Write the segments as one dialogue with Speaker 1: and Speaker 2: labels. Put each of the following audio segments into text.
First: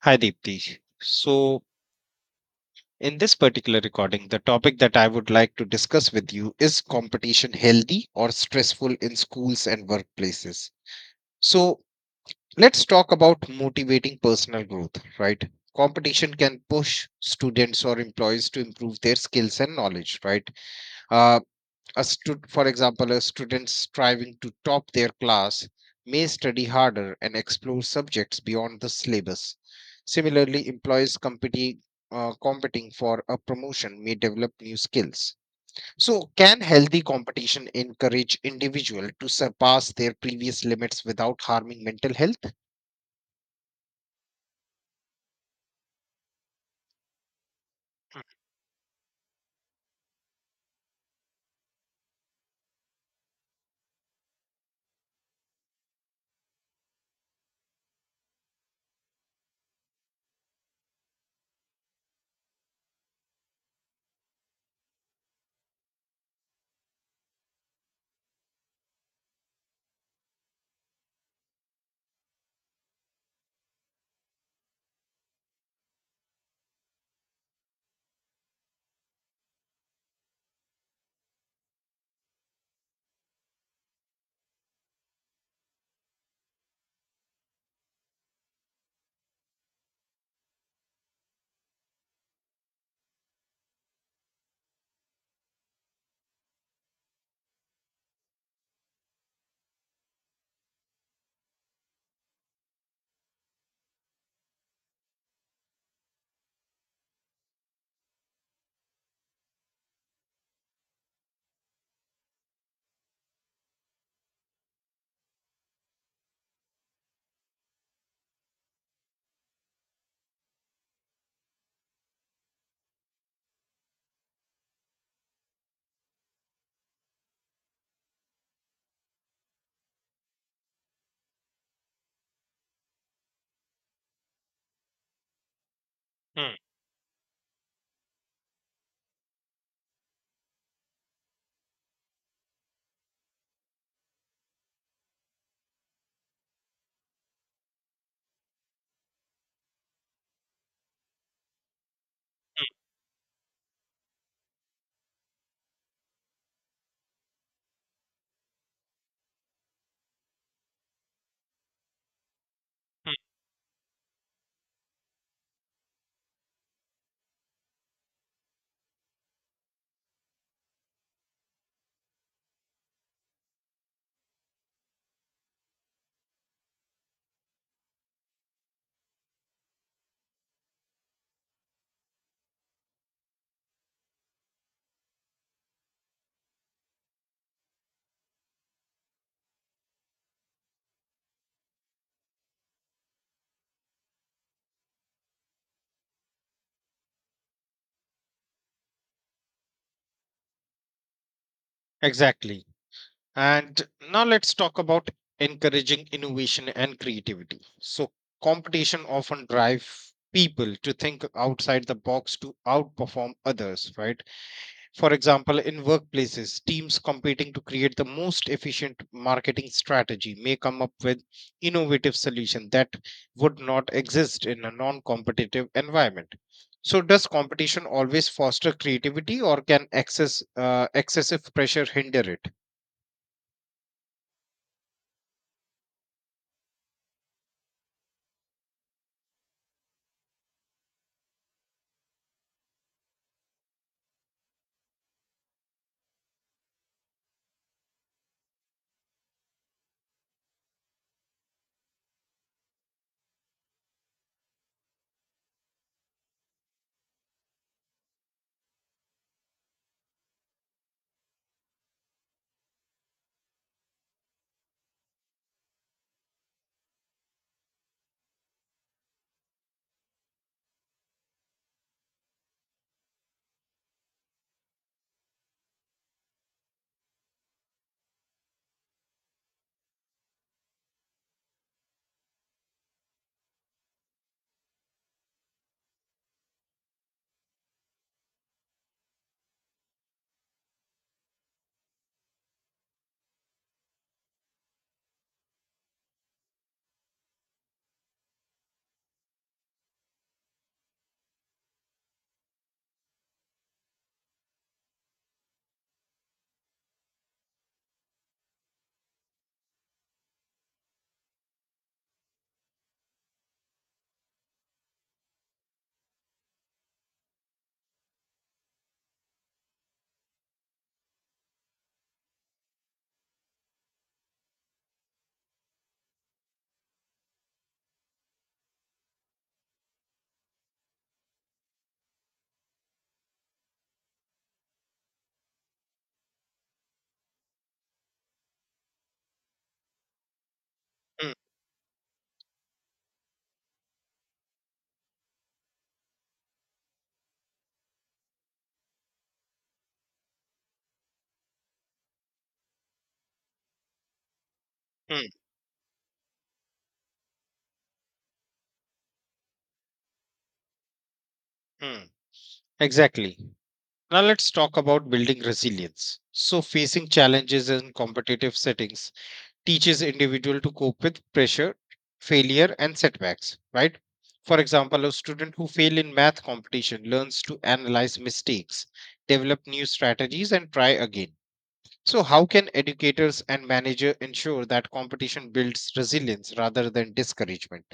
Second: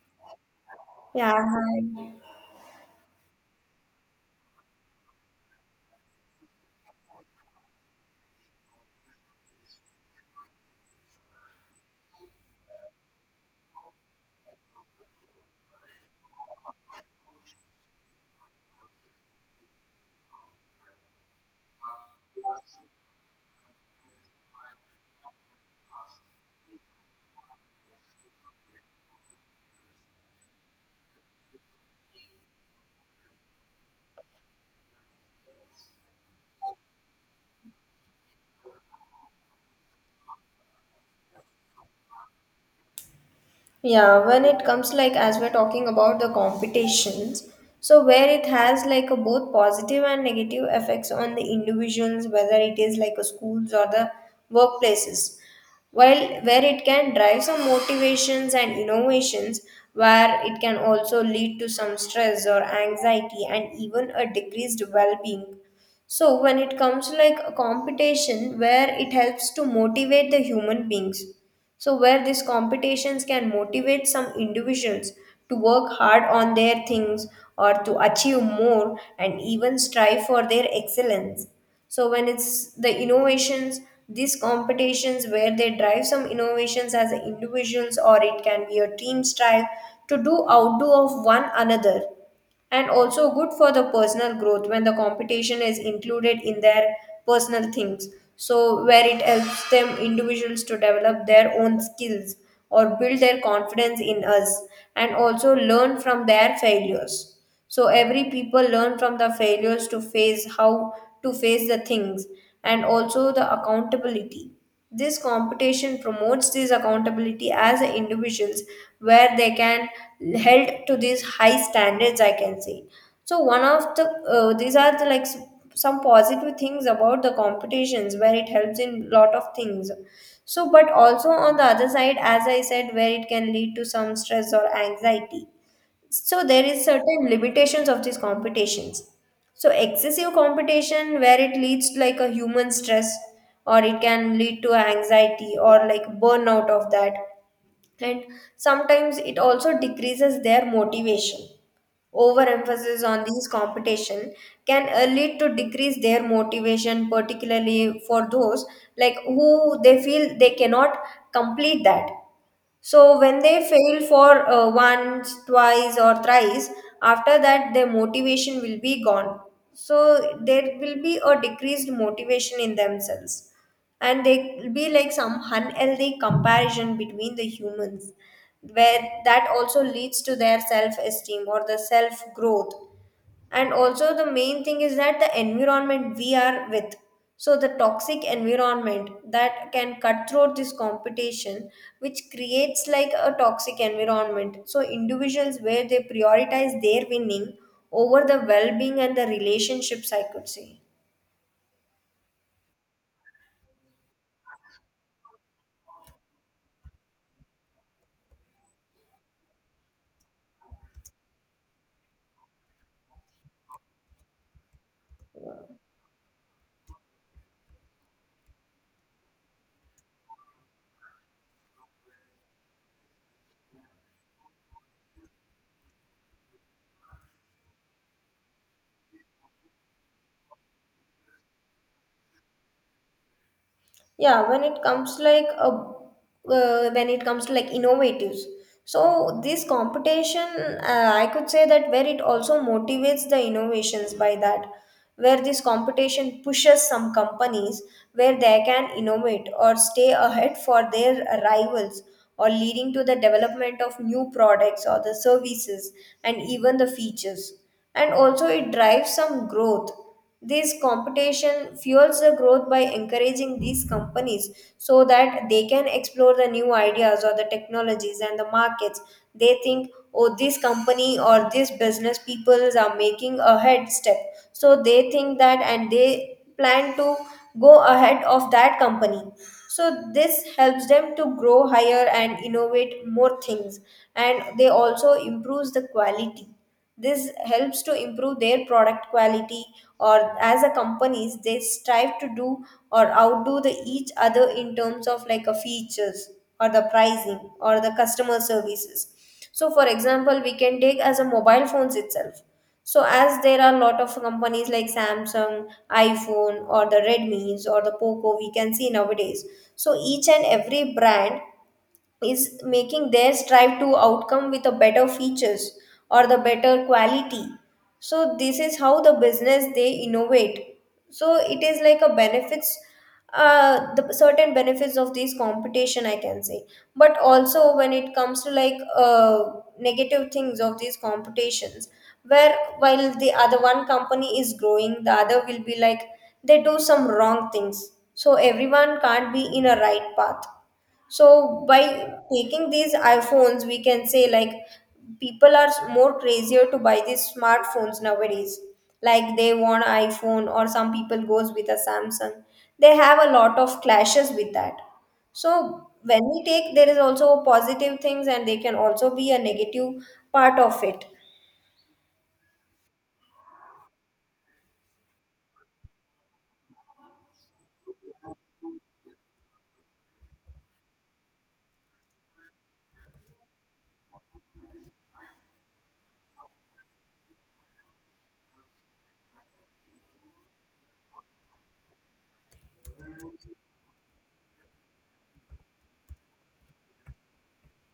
Speaker 1: Hi, Deepti.
Speaker 2: Yeah,
Speaker 1: So,
Speaker 2: hi.
Speaker 1: in this particular recording, the topic that I would like to discuss with you is competition healthy or stressful in schools and workplaces. So, let's talk about motivating personal growth, right? Competition can push students or employees to improve their skills and knowledge, right? Uh, for example, a student striving to top their class may study harder and explore subjects beyond the syllabus. Similarly, competing for a promotion may develop new skills. So, can healthy competition encourage individual to surpass their previous limits without harming mental health?
Speaker 2: Yeah, when it comes like as we're talking about the competitions, so where it has like a both positive and negative effects on the individuals, whether it is like a schools or the workplaces. While where it can drive some motivations and innovations, where it can also lead to some stress or anxiety and even a decreased well-being. So when it comes to like a competition where it helps to motivate the human beings. So, where these competitions can motivate some individuals to work hard on their things or to achieve more and even strive for their excellence. So, when it's the innovations, these competitions where they drive some innovations as individuals or it can be a team strive to do outdo of one another, and also good for the personal growth when the competition is included in their personal things, so where it helps them individuals to develop their own skills or build their confidence in us and also learn from their failures. So every people learn from the failures to face how to face the things, and also the accountability. This competition promotes this accountability as individuals where they can held to these high standards, I can say. So one of the these are the like some positive things about the competitions where it helps in lot of things. So, but also on the other side, as I said, where it can lead to some stress or anxiety, so
Speaker 1: Hmm,
Speaker 2: there is certain limitations of these competitions. So excessive competition where it leads to like a human stress or it can lead to anxiety or like burnout of that. And sometimes it also decreases their motivation.
Speaker 1: hmm,
Speaker 2: Overemphasis on these competition can lead to decrease their motivation, particularly for those like who they feel they cannot complete that.
Speaker 1: hmm.
Speaker 2: So when they fail for once, twice, or thrice, after that their motivation will be gone. So there will be a decreased motivation in themselves, and there will be like some unhealthy comparison between the humans, where that also leads to their self-esteem or the self-growth. And also the main thing is that the environment we are with, so the toxic environment that can cut through this competition, which creates like a toxic environment, so individuals where they prioritize their winning over the well-being and the relationships, I could say.
Speaker 1: Exactly. And now let's talk about encouraging innovation and creativity. So, competition often drives people to think outside the box to outperform others, right? For example, in workplaces, teams competing to create the most efficient marketing strategy may come up with innovative solution that would not exist in a non-competitive environment. So, does competition always foster creativity, or can excessive pressure hinder it?
Speaker 2: Yeah, when it comes like a when it comes to like innovatives, so this competition, I could say that where it also motivates the innovations by that, where this competition pushes some companies where they can innovate or stay ahead for their rivals, or leading to the development of new products or the services and even the features. And also it drives some growth. This competition fuels the growth by encouraging these companies so that they can explore the new ideas or the technologies and the markets. They think, oh, this company or this business people are making a head step. So they think that and they plan to go ahead of that company. So this helps them to grow higher and innovate more things, and they also improves the quality. This helps to improve their product quality, or as a companies they strive to do or outdo the each other in terms of like a features or the pricing or the customer services. So for example we can take as a mobile phones itself. So as there are a lot of companies like Samsung, iPhone, or the Redmi's or the Poco we can see nowadays. So each and every brand is making their strive to outcome with a better features or the better quality. So this is how the business they innovate. So it is like a benefits, the certain benefits of this competition I can say. But also when it comes to like negative things of these competitions, where while the other one company is growing the other will be like they do some wrong things, so everyone can't be in a right path.
Speaker 1: Hmm,
Speaker 2: So by taking these iPhones, we can say like people are more crazier to buy these smartphones nowadays. Like they want iPhone or some people goes with a Samsung. They have a lot of clashes with that.
Speaker 1: hmm.
Speaker 2: So when we take, there is also positive things and they can also be a negative part of it.
Speaker 1: Hmm, exactly. Now let's talk about building resilience. So, facing challenges in competitive settings teaches individual to cope with pressure, failure, and setbacks, right? For example, a student who fail in math competition learns to analyze mistakes, develop new strategies, and try again. So, how can educators and manager ensure that competition builds resilience rather than discouragement?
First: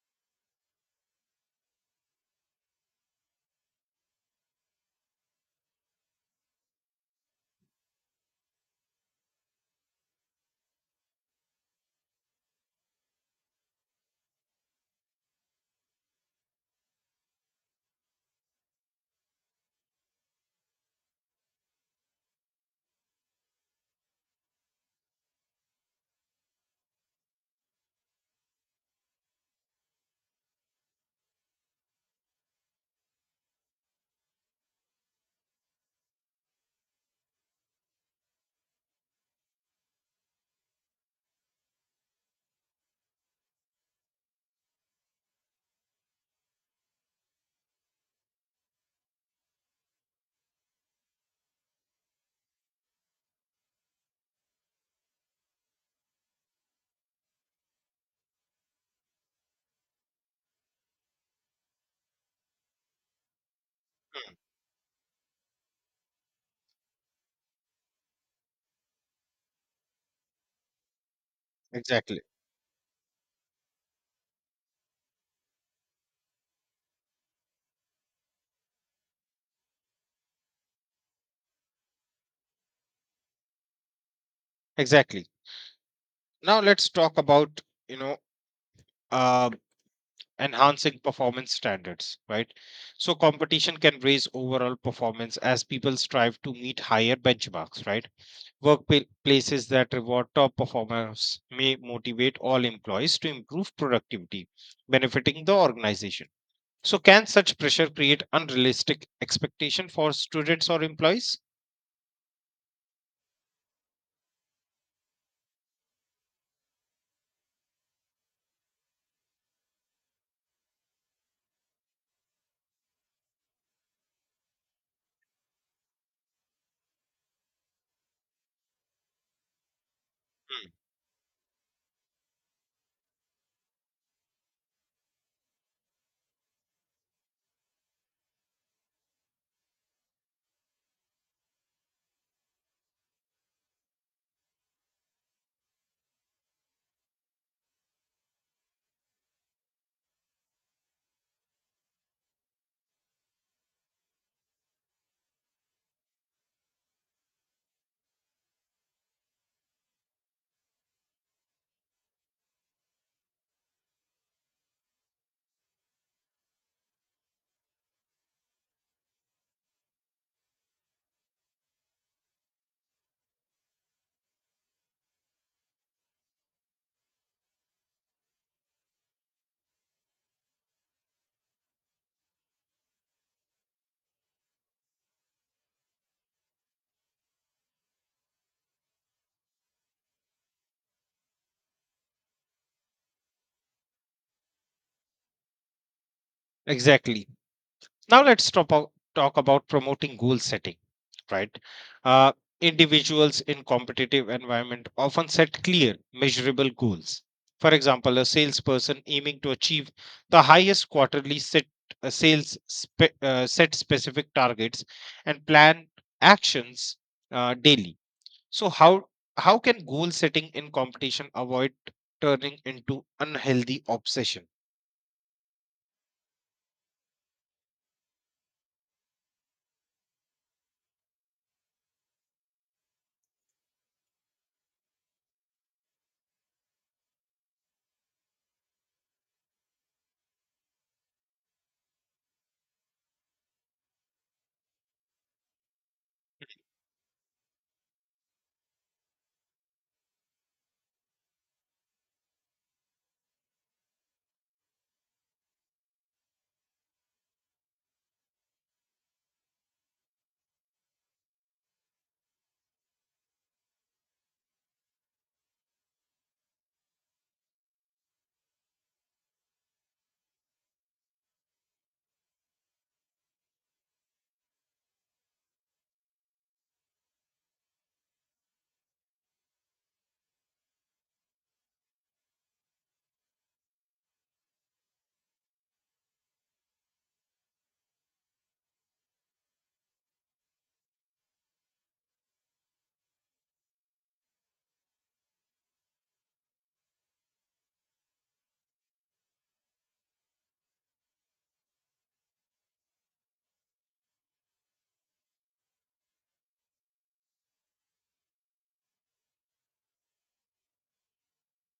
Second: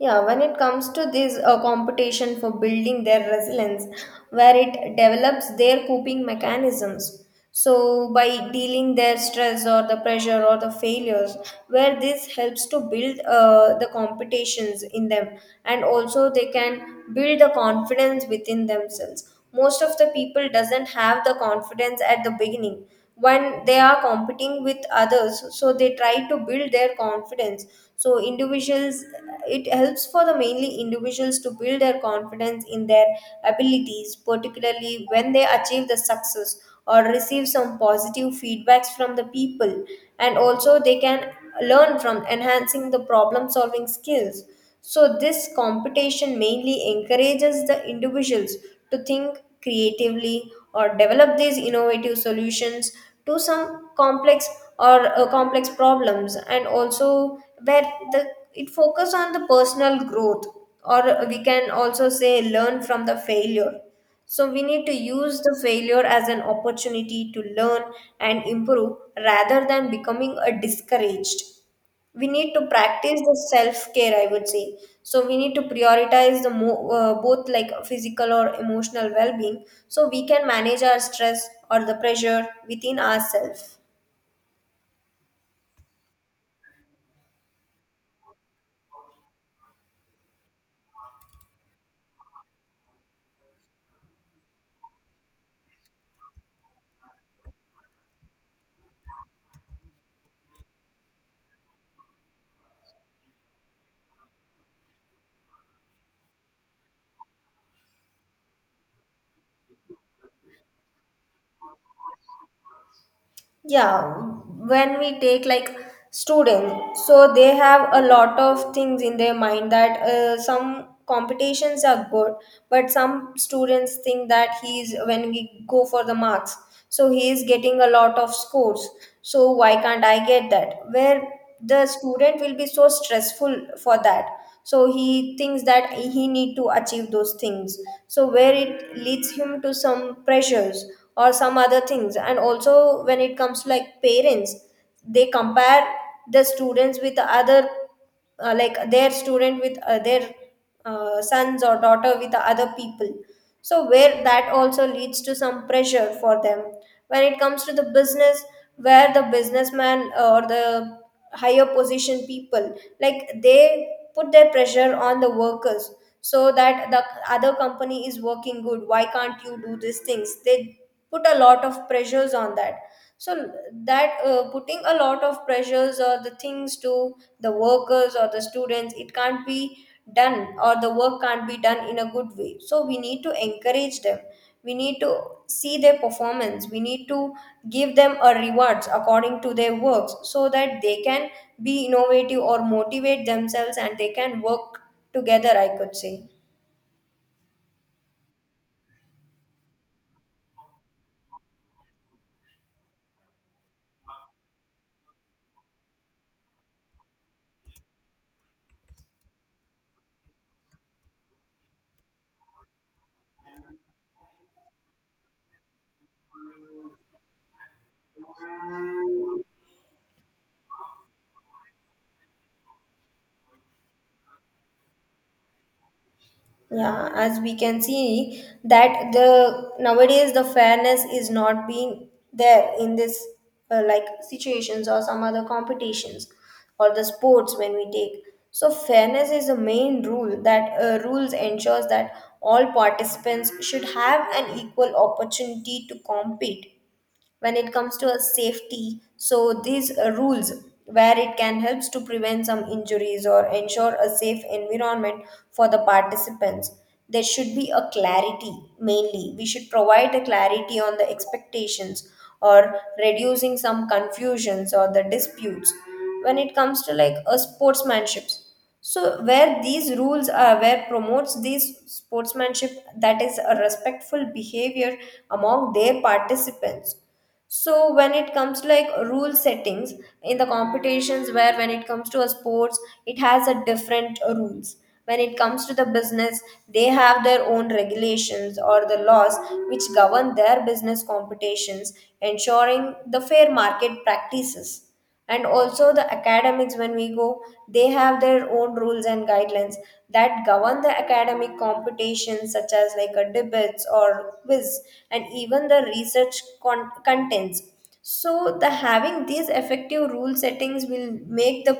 Speaker 2: Yeah, when it comes to this competition for building their resilience, where it develops their coping mechanisms. So, by dealing their stress or the pressure or the failures, where this helps to build the competitions in them, and also they can build the confidence within themselves. Most of the people doesn't have the confidence at the beginning, when they are competing with others, so they try to build their confidence. So individuals, it helps for the mainly individuals to build their confidence in their abilities, particularly when they achieve the success or receive some positive feedbacks from the people. And also they can learn from enhancing the problem solving skills. So this competition mainly encourages the individuals to think creatively or develop these innovative solutions to some complex or complex problems. And also where the it focus on the personal growth, or we can also say learn from the failure. So we need to use the failure as an opportunity to learn and improve rather than becoming a discouraged.
Speaker 1: Exactly.
Speaker 2: We need to practice the self care, I would say. So we need to prioritize the both like physical or emotional well being, so we can manage our stress or the pressure within ourselves.
Speaker 1: Exactly. Now let's talk about you know uh, enhancing performance standards, right? So competition can raise overall performance as people strive to meet higher benchmarks, right? Workplaces that reward top performers may motivate all employees to improve productivity, benefiting the organization. So can such pressure create unrealistic expectation for students or employees?
Speaker 2: Yeah, when we take like students, so they have a lot of things in their mind that some competitions are good, but some students think that he's when we go for the marks, so he is getting a lot of scores. So why can't I get
Speaker 1: Hmm,
Speaker 2: that? Where the student will be so stressful for that, so he thinks that he need to achieve those things. So where it leads him to some pressures or some other things. And also when it comes to like parents, they compare the students with other, like their student with their sons or daughter with the other people, so where that also leads to some pressure for them. When it comes to the business, where the businessman or the higher position people, like they put their pressure on the workers, so that the other company is working good, why can't you do these things? They put a lot of pressures on that. So that putting a lot of pressures or the things to the workers or the students, it can't be done or the work can't be done in a good way. So we need to encourage them, we need to see their performance, we need to give them a rewards according to their works, so that they can be innovative or motivate themselves and they can work together, I could say.
Speaker 1: Exactly. Now let's talk about promoting goal setting, right? Uh, Individuals in competitive environment often set clear, measurable goals. For example, a salesperson aiming to achieve the highest quarterly set sales spe- set specific targets and plan actions daily. So how can goal setting in competition avoid turning into unhealthy obsession?
Speaker 2: Yeah, as we can see that the nowadays the fairness is not being there in this like situations or some other competitions or the sports when we take. So fairness is the main rule, that rules ensures that all participants should have an equal opportunity to compete. When it comes to a safety, so these rules where it can helps to prevent some injuries or ensure a safe environment for the participants. There should be a clarity, mainly we should provide a clarity on the expectations or reducing some confusions or the disputes. When it comes to like a sportsmanship, so where these rules are where promotes these sportsmanship, that is a respectful behavior among their participants. So when it comes to like rule settings in the competitions, where when it comes to a sports, it has a different rules. When it comes to the business, they have their own regulations or the laws which govern their business competitions, ensuring the fair market practices. And also the academics when we go, they have their own rules and guidelines that govern the academic competitions, such as like a debates or quiz and even the research contents. So the having these effective rule settings will make the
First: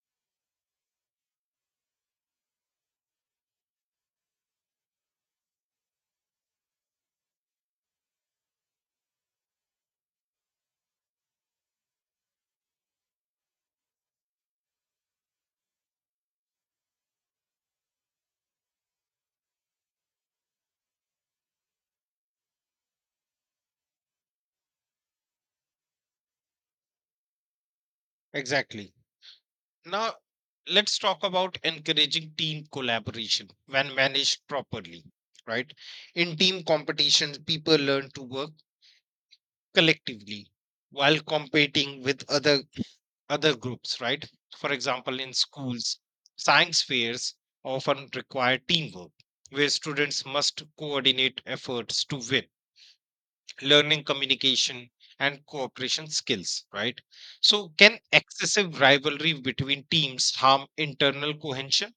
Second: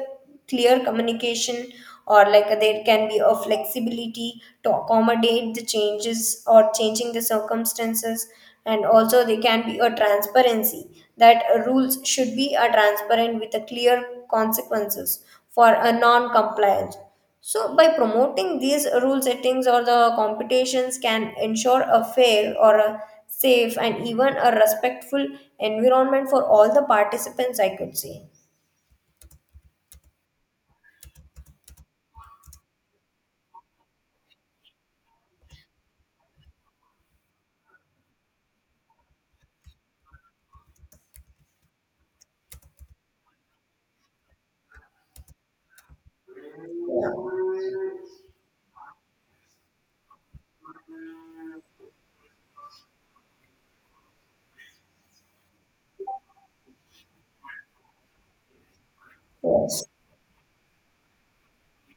Speaker 2: clear communication, or like there can be a flexibility to accommodate the changes or changing the circumstances. And also there can be a transparency, that rules should be a transparent with a clear consequences for a non compliance. So by promoting these rule settings or the competitions, can ensure a fair or a safe and even a respectful environment for all the participants, I could say.
Speaker 1: Exactly. Now, let's talk about encouraging team collaboration when managed properly, right? In team competitions, people learn to work collectively while competing with other groups, right? For example, in schools, science
Speaker 2: Yeah.
Speaker 1: fairs often require teamwork, where students must coordinate efforts to win, learning communication and cooperation skills, right? So, can excessive rivalry
Speaker 2: Yes.
Speaker 1: between teams harm internal cohesion?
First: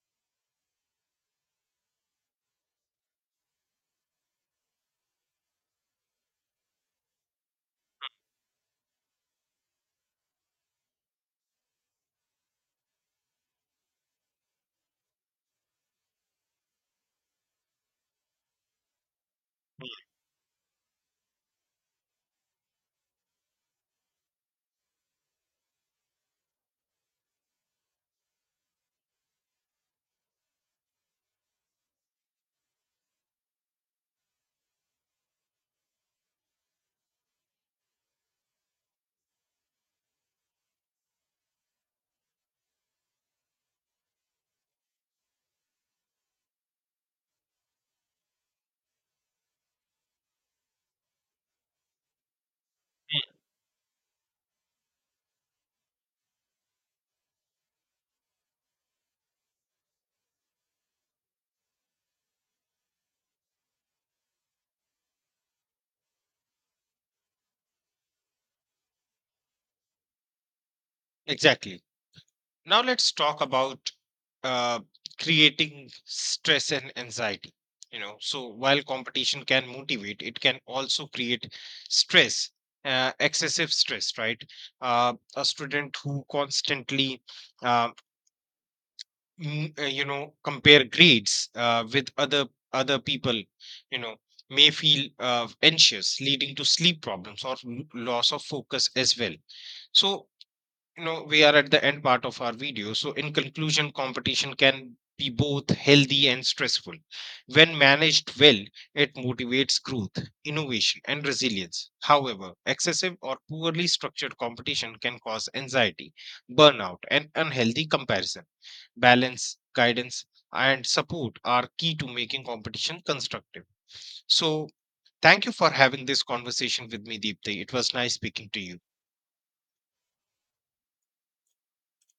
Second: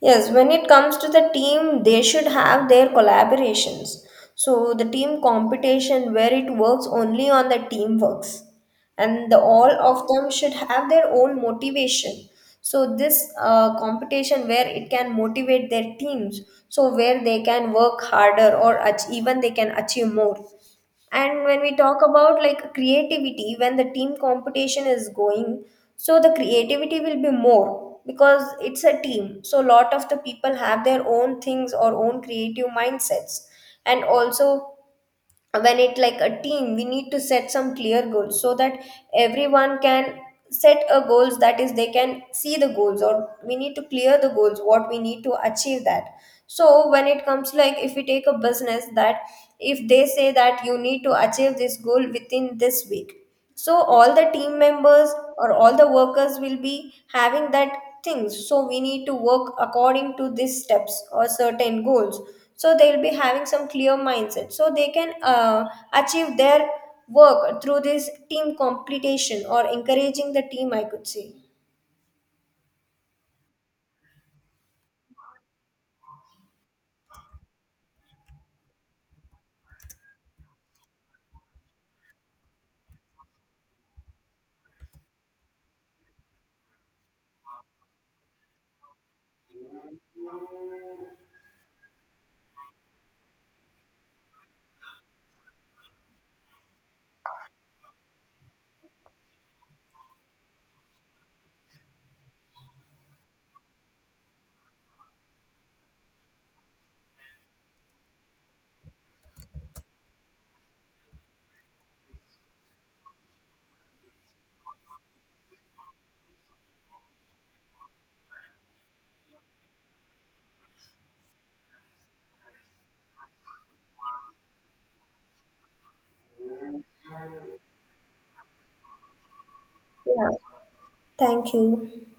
Speaker 2: Yes, when it comes to the team, they should have their collaborations. So the team competition where it works only on the teamworks, and the, all of them should have their own motivation. So this competition where it can motivate their teams, so where they can work harder or even they can achieve more. And when we talk about like creativity, when the team competition is going, so the creativity will be more because it's a team, so a lot of the people have their own things or own creative mindsets. And also when it like a team, we need to set some clear goals, so that everyone can set a goals, that is they can see the goals, or we need to clear the goals what we need to achieve that. So when it comes like if we take a business that, if they say that you need to achieve this goal within this week,
Speaker 1: Mm,
Speaker 2: so all the team members or all the workers will be having that things, so we need to work according to these steps or certain goals. So they'll be having some clear mindset, so they can achieve their work through this team completion or encouraging the team, I could say.
Speaker 1: Exactly. Now let's talk about uh, creating stress and anxiety. You know, so while competition can motivate, it can also create stress, excessive stress, right? A student who constantly, uh, you know, compare grades with other people, you know, may feel anxious, leading to sleep problems or loss of focus as well. So, you know, we are at the end part of our video. So in conclusion, competition can be both healthy and stressful. When managed well, it motivates growth, innovation, and resilience. However, excessive or poorly structured competition can cause anxiety, burnout, and unhealthy comparison. Balance, guidance, and support are key to making competition constructive. So thank you for having this conversation with me, Deepthi. It was nice speaking to you.
Speaker 2: Yeah, thank you.